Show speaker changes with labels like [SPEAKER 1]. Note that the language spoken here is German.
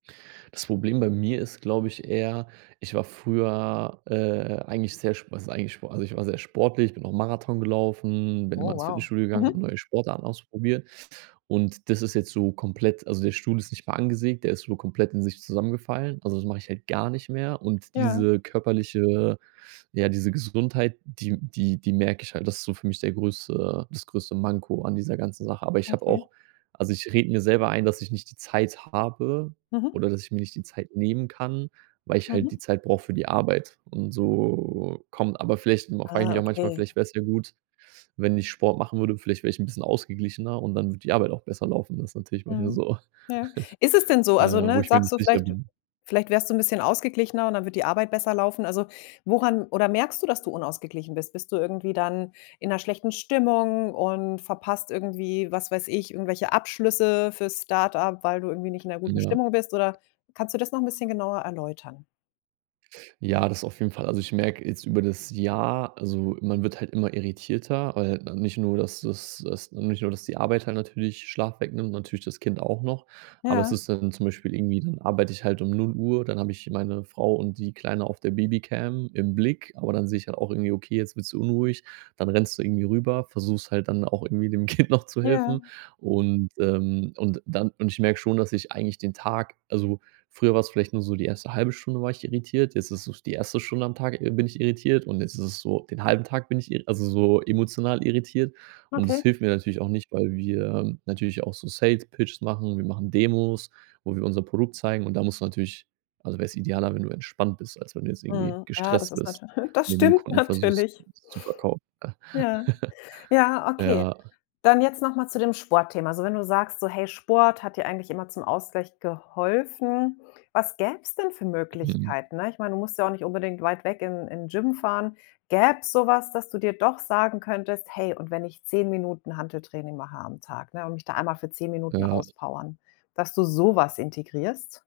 [SPEAKER 1] Das Problem bei mir ist, glaube ich, eher ich war früher, äh, eigentlich sehr sp was heißt eigentlich spo also ich war sehr sportlich, ich bin auch Marathon gelaufen, bin
[SPEAKER 2] Oh,
[SPEAKER 1] immer ins
[SPEAKER 2] wow.
[SPEAKER 1] Fitnessstudio gegangen, habe
[SPEAKER 2] Mhm.
[SPEAKER 1] neue Sportarten ausprobiert und das ist jetzt so komplett also der Stuhl ist nicht mal angesägt, der ist so komplett in sich zusammengefallen, also das mache ich halt gar nicht mehr und
[SPEAKER 2] Ja.
[SPEAKER 1] diese körperliche ja, diese Gesundheit, die die die merke ich halt das ist so für mich der größte das größte Manko an dieser ganzen Sache, aber ich habe
[SPEAKER 2] Okay.
[SPEAKER 1] auch also ich rede mir selber ein, dass ich nicht die Zeit habe
[SPEAKER 2] Mhm.
[SPEAKER 1] oder, dass ich mir nicht die Zeit nehmen kann, weil ich halt die
[SPEAKER 2] Mhm.
[SPEAKER 1] Zeit brauche für die Arbeit und so kommt aber vielleicht nur frage ich
[SPEAKER 2] Ah,
[SPEAKER 1] mich auch manchmal,
[SPEAKER 2] okay.
[SPEAKER 1] vielleicht wäre es ja gut, wenn ich Sport machen würde, vielleicht wäre ich ’n bisschen ausgeglichener und dann würde die Arbeit auch besser laufen. Das ist natürlich manchmal
[SPEAKER 2] Mhm.
[SPEAKER 1] so,
[SPEAKER 2] Ja. Ist es denn so,
[SPEAKER 1] äh,
[SPEAKER 2] also,
[SPEAKER 1] wo
[SPEAKER 2] ne,
[SPEAKER 1] ich mir
[SPEAKER 2] sagst
[SPEAKER 1] nicht
[SPEAKER 2] du
[SPEAKER 1] sicher
[SPEAKER 2] vielleicht
[SPEAKER 1] bin.
[SPEAKER 2] vielleicht wärst du 'n bisschen ausgeglichener und dann würde die Arbeit besser laufen, also, woran oder merkst du, dass du unausgeglichen bist? Bist du irgendwie dann in 'ner schlechten Stimmung und verpasst irgendwie, was weiß ich, irgendwelche Abschlüsse fürs Start-up, weil du irgendwie nicht in 'ner guten
[SPEAKER 1] Ja.
[SPEAKER 2] Stimmung bist oder kannst du das noch ’n bisschen genauer erläutern?
[SPEAKER 1] Ja, das auf jeden Fall. Also, ich merke jetzt über das Jahr also, man wird halt immer irritierter, weil, ne, nicht nur, dass dass dass nicht nur, dass die Arbeit dann natürlich Schlaf wegnimmt, natürlich das Kind auch noch, aber es
[SPEAKER 2] Ja.
[SPEAKER 1] ist dann zum Beispiel irgendwie, dann arbeite ich halt um 0:00, dann habe ich meine Frau und die Kleine auf der Babycam im Blick, aber dann sehe ich halt auch irgendwie: „Okay, jetzt wird sie unruhig”, dann rennst du irgendwie rüber, versuchst halt dann auch irgendwie dem Kind noch zu helfen,
[SPEAKER 2] Ja.
[SPEAKER 1] und, ähm, und dann und ich merke schon, dass ich eigentlich den Tag also, früher war's vielleicht nur so die erste 1/2 Stunde war ich irritiert, jetzt ist es so die 1. Stunde am Tag, äh, bin ich irritiert und jetzt ist es so den 1/2 Tag bin ich irri also, so emotional irritiert und das
[SPEAKER 2] Okay.
[SPEAKER 1] hilft mir natürlich auch nicht, weil wir natürlich auch so Sales-Pitches machen. Wir machen Demos, wo wir unser Produkt zeigen und da musst du natürlich also wäre es idealer, wenn du entspannt bist, als wenn du jetzt irgendwie
[SPEAKER 2] Mhm. Ja, das
[SPEAKER 1] gestresst
[SPEAKER 2] ist
[SPEAKER 1] bist
[SPEAKER 2] natür das
[SPEAKER 1] und dann dem
[SPEAKER 2] stimmt
[SPEAKER 1] Kunden versuchst,
[SPEAKER 2] natürlich.
[SPEAKER 1] was zu verkaufen.
[SPEAKER 2] Ja. Ja, okay.
[SPEAKER 1] Ja.
[SPEAKER 2] Dann jetzt noch mal zu dem Sportthema. Also, wenn du sagst, so, hey, Sport hat dir eigentlich immer zum Ausgleich geholfen, was gäbe es denn für
[SPEAKER 1] Mhm.
[SPEAKER 2] Möglichkeiten, ne, ich meine, du musst ja auch nicht unbedingt weit weg in in 'n Gym fahren. Gäbe es so was, dass du dir doch sagen könntest: „Hey, und wenn ich 10 Minuten Hanteltraining mache am Tag, ne, und mich da einmal für 10 Minuten
[SPEAKER 1] Ja.
[SPEAKER 2] auspowern”, dass du so was integrierst?